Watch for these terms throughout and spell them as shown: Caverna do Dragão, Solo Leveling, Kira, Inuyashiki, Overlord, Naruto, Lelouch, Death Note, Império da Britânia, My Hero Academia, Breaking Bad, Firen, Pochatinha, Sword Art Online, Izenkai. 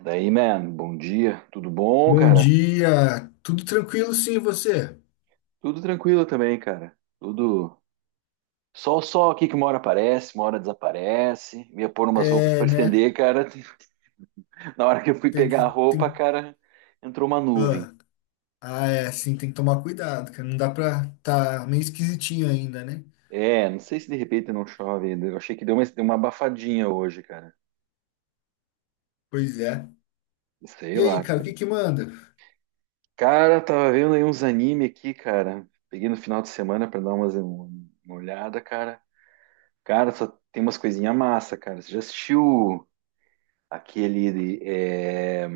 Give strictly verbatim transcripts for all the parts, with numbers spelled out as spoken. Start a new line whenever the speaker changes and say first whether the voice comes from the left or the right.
right: Daí, man, bom dia. Tudo bom,
left: Bom
right: cara?
left: dia, tudo tranquilo sim, e você?
right: Tudo tranquilo também, cara. Tudo. Sol, só aqui que uma hora aparece, uma hora desaparece. Ia pôr umas roupas
left: É,
right: pra
left: né?
right: estender, cara. Na hora que eu fui
left: Tem
right: pegar
left: que
right: a roupa,
left: tem
right: cara, entrou uma nuvem.
left: ah, ah, É assim, tem que tomar cuidado, cara. Não dá pra tá meio esquisitinho ainda, né?
right: É, não sei se de repente não chove ainda. Eu achei que deu uma, deu uma abafadinha hoje, cara.
left: Pois é.
right: Sei
left: E aí,
right: lá,
left: cara, o
right: cara.
left: que que manda?
right: Cara, tava vendo aí uns anime aqui, cara. Peguei no final de semana pra dar umas, uma olhada, cara. Cara, só tem umas coisinhas massa, cara. Você já assistiu? Aquele de, é,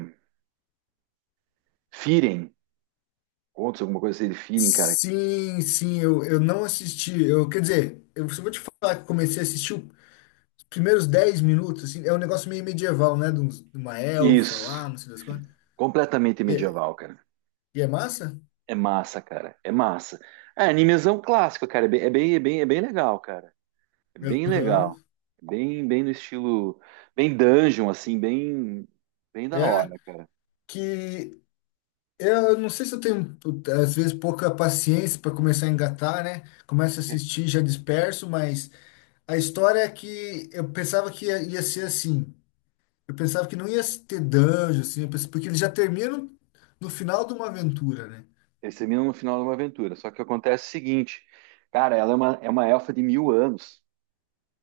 right: Firen, contos, alguma coisa assim de Firen, cara.
left: Sim, sim, eu, eu não assisti. Eu, quer dizer, eu só vou te falar que eu comecei a assistir os primeiros dez minutos, assim, é um negócio meio medieval, né? De, uns- de uma elfa
right: Isso,
left: lá, não sei das coisas.
right: completamente
left: E, é-
right: medieval, cara.
left: e é massa?
right: É massa, cara, é massa. É animezão clássico, cara, é bem, é bem, é bem, é bem legal, cara. É bem legal.
left: Aham.
right: Bem, bem no estilo, bem dungeon, assim, bem, bem da
left: É.
right: hora, cara.
left: Que Eu não sei se eu tenho, às vezes, pouca paciência para começar a engatar, né? Começo a
right: É,
left: assistir, já disperso, mas a história é que eu pensava que ia, ia ser assim. Eu pensava que não ia ter dungeon, assim, eu pensei- porque eles já terminam no final de uma aventura, né?
right: esse é no final de uma aventura. Só que acontece o seguinte, cara, ela é uma, é uma elfa de mil anos.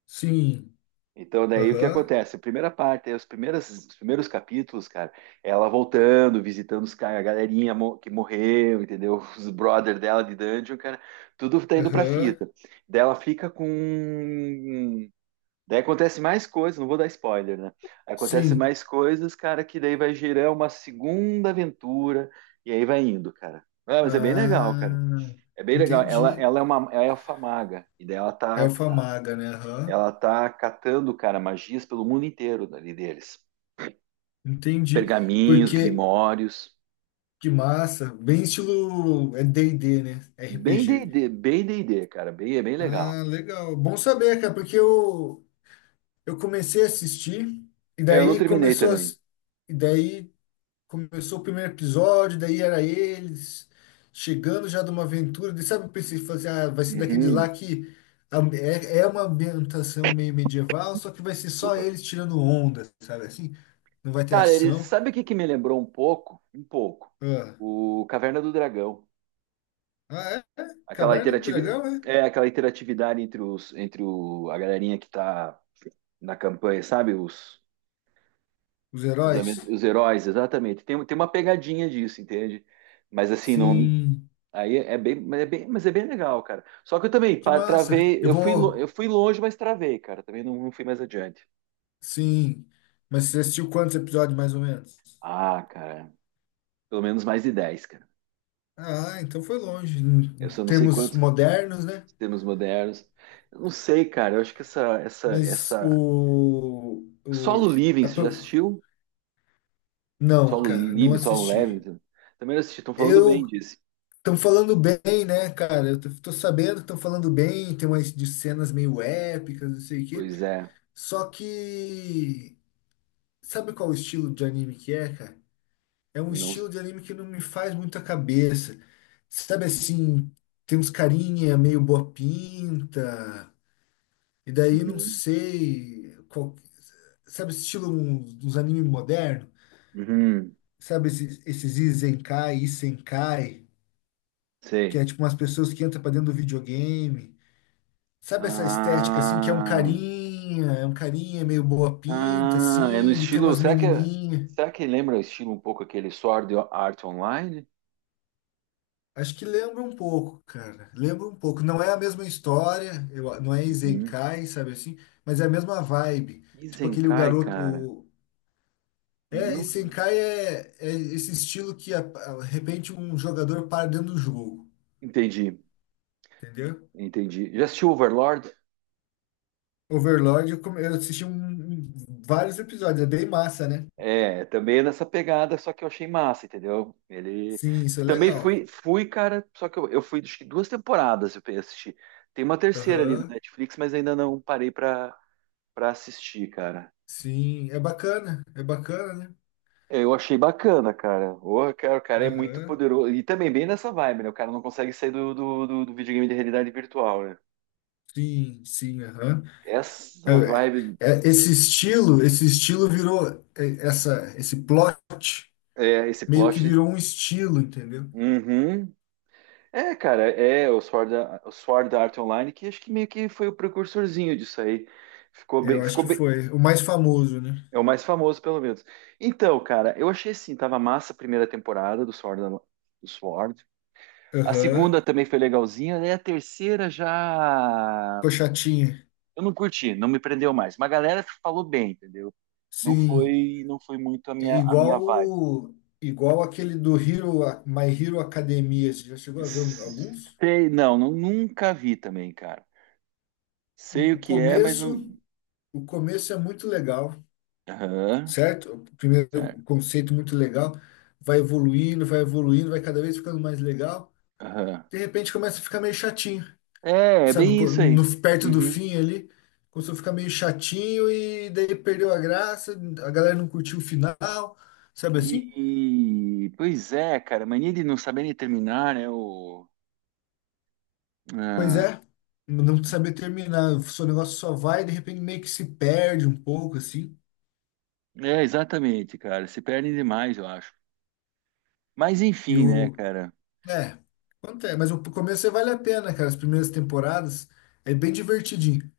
left: Sim.
right: Então, daí o que
left: Aham.
right: acontece? A primeira parte, os primeiros, os primeiros capítulos, cara, ela voltando, visitando os caras, a galerinha mo- que morreu, entendeu? Os brother dela de dungeon, cara, tudo tá indo pra
left: Aham.
right: fita. Daí ela fica com. Daí acontece mais coisas, não vou dar spoiler, né? Aí acontece
left: Sim.
right: mais coisas, cara, que daí vai gerar uma segunda aventura, e aí vai indo, cara. Ah, mas é bem legal, cara.
left: Ah,
right: É bem legal. Ela,
left: entendi.
right: ela é uma ela é elfa maga, e daí ela tá
left: Elfa Maga, né? Aham.
right: ela tá catando, cara, magias pelo mundo inteiro ali deles.
left: Entendi.
right: Pergaminhos,
left: Porque,
right: grimórios.
left: que massa. Bem estilo é d e d né?
right: Bem D e D,
left: R P G.
right: bem D e D, cara. Bem, é bem legal.
left: Ah, legal. Bom saber, cara, porque eu, eu comecei a assistir, e
right: É, eu não
left: daí
right: terminei
left: começou a,
right: também.
left: e daí começou o primeiro episódio, daí era eles chegando já de uma aventura. Daí, sabe, eu pensei, fazer, ah, vai ser daqueles lá
right: Uhum,
left: que a- é, é uma ambientação meio medieval, só que vai ser só
right: desculpa.
left: eles tirando onda, sabe assim? Não vai ter
right: Cara, eles,
left: ação.
right: sabe o que que me lembrou um pouco? Um pouco.
left: Ah,
right: O Caverna do Dragão.
left: ah, é?
right: Aquela
left: Caverna do
right: interatividade,
left: Dragão, é?
right: é, aquela interatividade entre os, entre o, a galerinha que tá na campanha, sabe? Os,
left: Os
right: os,
left: heróis?
right: am- os heróis, exatamente. Tem, tem uma pegadinha disso, entende? Mas assim, não.
left: Sim.
right: Aí é bem, mas é bem, mas é bem legal, cara. Só que eu também
left: Que
right: pa-
left: massa.
right: travei,
left: Eu
right: eu fui, lo-
left: vou.
right: eu fui longe, mas travei, cara. Também não, não fui mais adiante.
left: Sim. Mas você assistiu quantos episódios, mais ou menos?
right: Ah, cara, pelo menos mais de dez, cara.
left: Ah, então foi longe. Em
right: Eu
left: em
right: só não sei
left: termos
right: quantos
left: modernos, né?
right: sistemas modernos. Eu não sei, cara. Eu acho que essa, essa,
left: Mas
right: essa
left: o, o
right: Solo Living,
left: a
right: você já
left: pro-
right: assistiu?
left: não,
right: Solo
left: cara, não
right: Living, Solo
left: assisti.
right: Leveling. Também não assisti. Estão falando bem
left: Eu
right: disso.
left: Estão falando bem, né, cara? Eu tô, tô sabendo que estão falando bem, tem umas de cenas meio épicas, não sei o quê.
right: Pois é.
left: Só que sabe qual o estilo de anime que é, cara? É um
right: Não
left: estilo
right: sei.
left: de anime que não me faz muita cabeça. Sabe assim, tem uns carinha meio boa pinta, e daí não
right: Uhum.
left: sei qual- sabe esse estilo uns, uns anime moderno?
right: Uhum.
left: Sabe esses, esses Izenkai, Isenkai, que é
right: Sei.
left: tipo umas pessoas que entram pra dentro do videogame. Sabe essa estética assim que é um
right: Ah.
left: carinha, é um carinha meio boa pinta
right: Ah, é no
left: assim, e tem
right: estilo.
left: umas
right: Será que, é-
left: menininhas.
right: será que lembra o estilo um pouco aquele Sword Art Online?
left: Acho que lembra um pouco, cara. Lembra um pouco. Não é a mesma história, eu, não é
right: Uhum.
left: Isenkai, sabe assim? Mas é a mesma vibe. Tipo aquele o
right: Izenkai,
left: garoto.
right: cara.
left: o- É,
right: Não
left: Isenkai é, é esse estilo que, a- a- de repente, um jogador para dentro do jogo.
right: entendi,
left: Entendeu?
right: entendi. Já assistiu Overlord?
left: Overlord, eu, come- eu assisti um- um- vários episódios. É bem massa, né?
right: É, também é nessa pegada, só que eu achei massa, entendeu? Ele
left: Sim, isso é
right: também
left: legal.
right: fui, fui, cara, só que eu, eu fui acho que duas temporadas eu pe- assisti. Tem uma terceira ali no
left: Aham.
right: Netflix, mas ainda não parei pra, pra assistir, cara.
left: Sim, é bacana. É bacana, né?
right: É, eu achei bacana, cara. Porra, cara, o cara é muito
left: Aham.
right: poderoso. E também bem nessa vibe, né? O cara não consegue sair do, do, do- do videogame de realidade virtual, né?
left: Sim, sim, aham.
right: Essa
left: É,
right: vibe,
left: é, esse estilo, esse estilo virou é, essa, esse plot
right: é, esse
left: meio que
right: plot.
left: virou um estilo, entendeu?
right: Uhum. É, cara, é o Sword, A- o Sword Art Online, que acho que meio que foi o precursorzinho disso aí. Ficou
left: Eu
right: bem,
left: acho
right: ficou
left: que
right: bem.
left: foi o mais famoso, né?
right: É o mais famoso, pelo menos. Então, cara, eu achei assim, tava massa a primeira temporada do Sword, Al- do Sword. A
left: Aham,
right: segunda também foi legalzinha, né? A terceira já.
left: Pochatinha.
right: Eu não curti, não me prendeu mais. Mas a galera falou bem, entendeu? Não
left: Sim,
right: foi, não foi muito a
left: é
right: minha, a minha
left: igual
right: vibe.
left: o- igual aquele do Hero, My Hero Academia. Você já chegou a ver um- alguns?
right: Sei, não, não, nunca vi também, cara. Sei o
left: O
right: que é, mas não.
left: começo, o começo é muito legal,
right: Aham,
left: certo? O primeiro
right: certo.
left: conceito muito legal, vai evoluindo, vai evoluindo, vai cada vez ficando mais legal.
right: Aham.
left: De repente começa a ficar meio chatinho.
right: É, é
left: Sabe,
right: bem
left: co-
right: isso aí.
left: no, perto do
right: Uhum.
left: fim ali, começou a ficar meio chatinho e daí perdeu a graça, a galera não curtiu o final, sabe assim?
right: E, pois é, cara, mania de não saber nem terminar, né? O...
left: Pois
right: Ah,
left: é, não saber terminar, o seu negócio só vai, de repente meio que se perde um pouco, assim,
right: é, exatamente, cara. Se perdem demais, eu acho. Mas
left: e
right: enfim, né,
left: o...
right: cara?
left: É, acontece, mas o começo é- vale a pena, cara, as primeiras temporadas é bem divertidinho.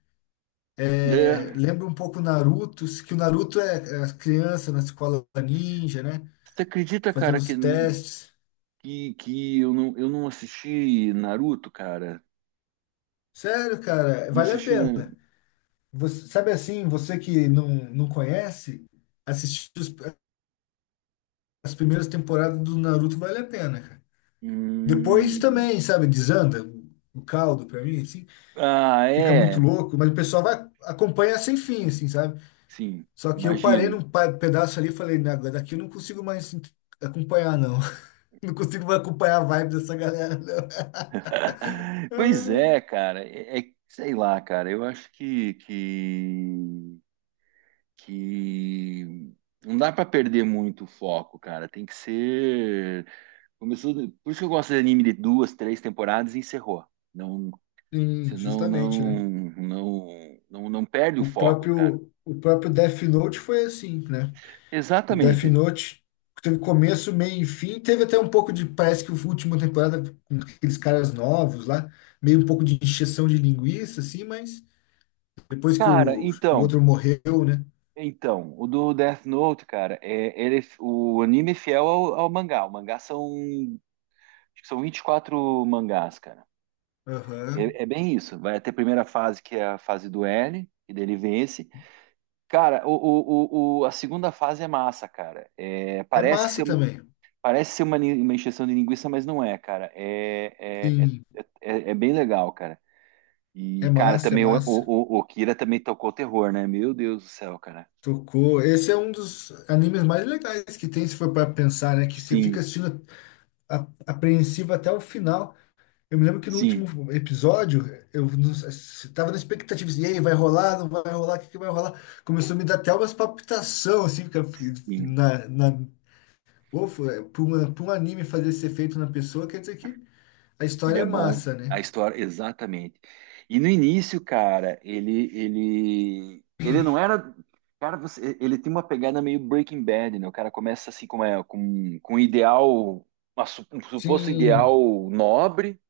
left: É,
right: É,
left: lembra um pouco o Naruto, que o Naruto é é as crianças na escola ninja, né,
right: você acredita,
left: fazendo
right: cara, que
left: os testes.
right: que, que eu não, eu não assisti Naruto, cara.
left: Sério, cara,
right: Não
left: vale a
right: assisti. Na...
left: pena. Você, sabe assim, você que não, não conhece, assistir os- as primeiras temporadas do Naruto vale a pena, cara. Depois
right: Hum,
left: também, sabe, desanda o caldo pra mim, assim,
right: ah,
left: fica muito
right: é.
left: louco, mas o pessoal vai acompanha sem fim, assim, sabe?
right: Sim,
left: Só que eu parei num
right: imagino.
left: pa- pedaço ali e falei, não, agora daqui eu não consigo mais ent- acompanhar, não. Não consigo mais acompanhar a vibe dessa galera, não.
right: Pois é, cara. É, é- sei lá, cara. Eu acho que, que, que não dá pra perder muito o foco, cara. Tem que ser. Começou. Por isso que eu gosto de anime de duas, três temporadas e encerrou. Não,
left: Sim,
right: senão
left: justamente, né?
right: não, não, não, não perde o
left: O
right: foco, cara.
left: próprio, o próprio Death Note foi assim, né? O Death
right: Exatamente.
left: Note teve começo, meio e fim. Teve até um pouco de, parece que a última temporada com aqueles caras novos lá, meio um pouco de encheção de linguiça, assim, mas depois que
right: Cara,
left: o, o
right: então,
left: outro morreu, né?
right: então, o do Death Note, cara, é, ele, é- o anime é fiel ao, ao mangá. O mangá são, acho que são vinte e quatro mangás, cara.
left: Aham.
right: É, é bem isso. Vai até a primeira fase, que é a fase do L, e dele vence. Cara, o, o, o, o- a segunda fase é massa, cara. É,
left: É
right: parece
left: massa
right: ser,
left: também.
right: parece ser uma, ni- uma encheção de linguiça, mas não é, cara. É, é,
left: Sim,
right: é, é, é bem legal, cara.
left: é
right: E, cara,
left: massa, é
right: também o,
left: massa.
right: o, o o Kira também tocou terror, né? Meu Deus do céu, cara.
left: Tocou. Esse é um dos animes mais legais que tem, se for para pensar, né? Que você fica
right: Sim.
left: assistindo a- apreensivo até o final. Eu me lembro que no
right: Sim,
left: último episódio, eu estava sei- tava na expectativa, assim, e aí, vai rolar, não vai rolar, o que que vai rolar? Começou a me dar até umas palpitação, assim, fica-
right: sim,
left: na, na, pô, foi- pra uma- pra um anime fazer esse efeito na pessoa, quer dizer que a
right: ele
left: história
right: é
left: é
right: bom.
left: massa,
right: A
left: né?
right: história, exatamente. E no início, cara, ele, ele, ele não era. Cara, você, ele tem uma pegada meio Breaking Bad, né? O cara começa assim com, é, com, com um ideal, uma su- um suposto
left: Sim,
right: ideal nobre,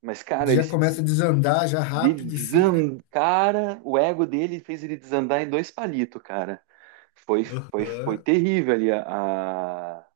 right: mas, cara, ele
left: já
right: se
left: começa
right: des-
left: a desandar, já
right: ele
left: rápido, sim, né?
right: desan- cara, o ego dele fez ele desandar em dois palitos, cara. Foi, foi, foi
left: Aham,
right: terrível ali a,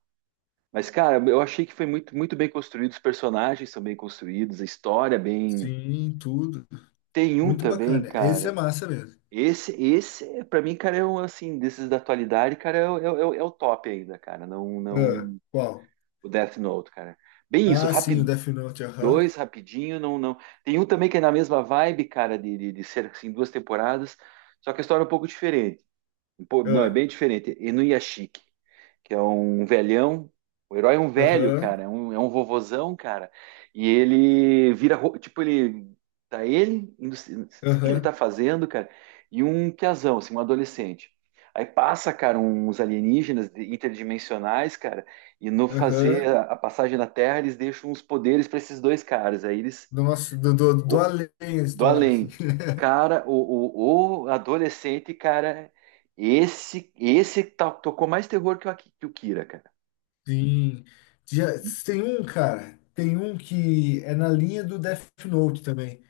right: Mas, cara, eu achei que foi muito, muito bem construído, os personagens são bem construídos, a história é bem.
left: sim, tudo.
right: Tem um
left: Muito
right: também,
left: bacana, esse é
right: cara.
left: massa mesmo.
right: Esse, esse, para mim, cara, é um assim, desses da atualidade, cara, é, o- é, o- é o top ainda, cara. Não, não,
left: Ah, qual?
right: o Death Note, cara. Bem isso,
left: Ah, sim, o
right: rápido,
left: Death Note, aham,
right: dois rapidinho, não, não. Tem um também que é na mesma vibe, cara, de, de, de ser assim duas temporadas, só que a história é um pouco diferente. Pô, não, é
left: ah,
right: bem diferente. Inuyashiki, que é um velhão. O herói é um velho,
left: aham,
right: cara. É um, é um vovozão, cara. E ele vira. ro- Tipo, ele. Tá ele. indo- Não sei o que ele tá
left: aham,
right: fazendo, cara. E um piazão, assim, um adolescente. Aí passa, cara, uns alienígenas de- interdimensionais, cara. E no fazer
left: aham.
right: a a passagem na Terra, eles deixam uns poderes pra esses dois caras. Aí eles
left: Do nosso do, do, do além a
right: do
left: história, assim.
right: além. Cara, o, o, o adolescente, cara, esse esse tá- tocou mais terror que o, Aki- que o Kira, cara.
left: Sim. Já, tem um, cara, tem um que é na linha do Death Note também.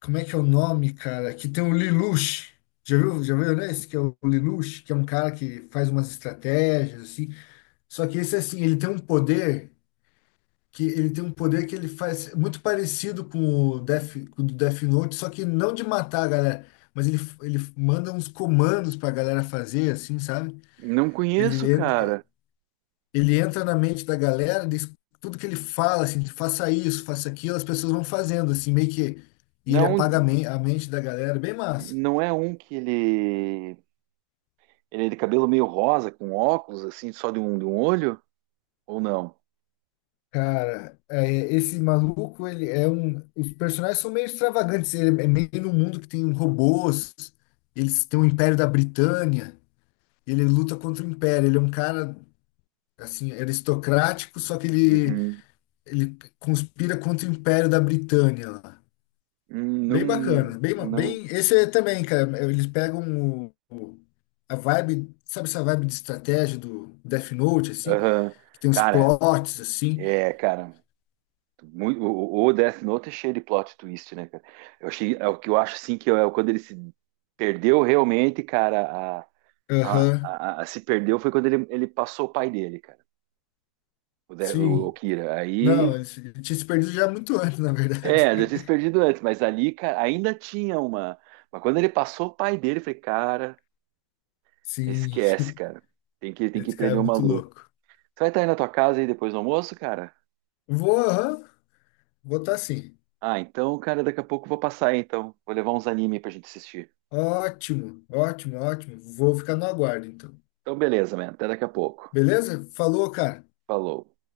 left: Como é que é o nome, cara? Que tem o Lelouch. Já viu, já viu, né? Esse que é o Lelouch, que é um cara que faz umas estratégias, assim. Só que esse, assim, ele tem um poder que ele tem um poder que ele faz muito parecido com o Death, com o do Death Note, só que não de matar a galera, mas ele, ele manda uns comandos pra galera fazer, assim, sabe?
right: Não conheço,
left: Ele entra.
right: cara.
left: ele entra na mente da galera, diz- tudo que ele fala, assim, faça isso, faça aquilo, as pessoas vão fazendo, assim, meio que. E
right: Não,
left: ele
right: é
left: apaga a
right: um,
left: men- a mente da galera, bem massa.
right: não é um que ele ele é de cabelo meio rosa, com óculos assim, só de um de um olho ou não?
left: Cara, é, esse maluco, ele é um. Os personagens são meio extravagantes. Ele é meio num mundo que tem robôs, eles têm o Império da Britânia, ele luta contra o Império. Ele é um cara, assim, aristocrático, só que ele,
right: Uhum.
left: ele conspira contra o Império da Britânia lá.
right: Hum, não,
left: Bem bacana, bem,
right: não.
left: bem, esse é também, cara, eles pegam o- o- a vibe, sabe essa vibe de estratégia do Death Note, assim,
right: Aham.
left: que tem uns
right: Cara,
left: plots, assim,
right: é, cara. Muito, o, o Death Note é cheio de plot twist, né, cara? Eu achei, é o que eu acho, assim, que é quando ele se perdeu realmente, cara, a, a,
left: aham.
right: a- a se perdeu foi quando ele, ele passou o pai dele, cara, o, De, o, o
left: Sim,
right: Kira. Aí,
left: não, ele se- ele tinha se perdido já muito antes, na verdade.
right: é, já tinha se perdido antes, mas ali, cara, ainda tinha uma. Mas quando ele passou o pai dele, eu falei, cara,
left: Sim,
right: esquece, cara. Tem que, tem que
left: esse cara é
right: prender o
left: muito
right: maluco.
left: louco.
right: Você vai estar aí na tua casa aí depois do almoço, cara?
left: Vou, aham, vou estar sim.
right: Ah, então, cara, daqui a pouco eu vou passar aí, então. Vou levar uns anime aí pra gente assistir.
left: Ótimo, ótimo, ótimo, vou ficar no aguardo, então,
right: Então, beleza, man. Até daqui a pouco.
left: beleza? Falou, cara.
right: Falou.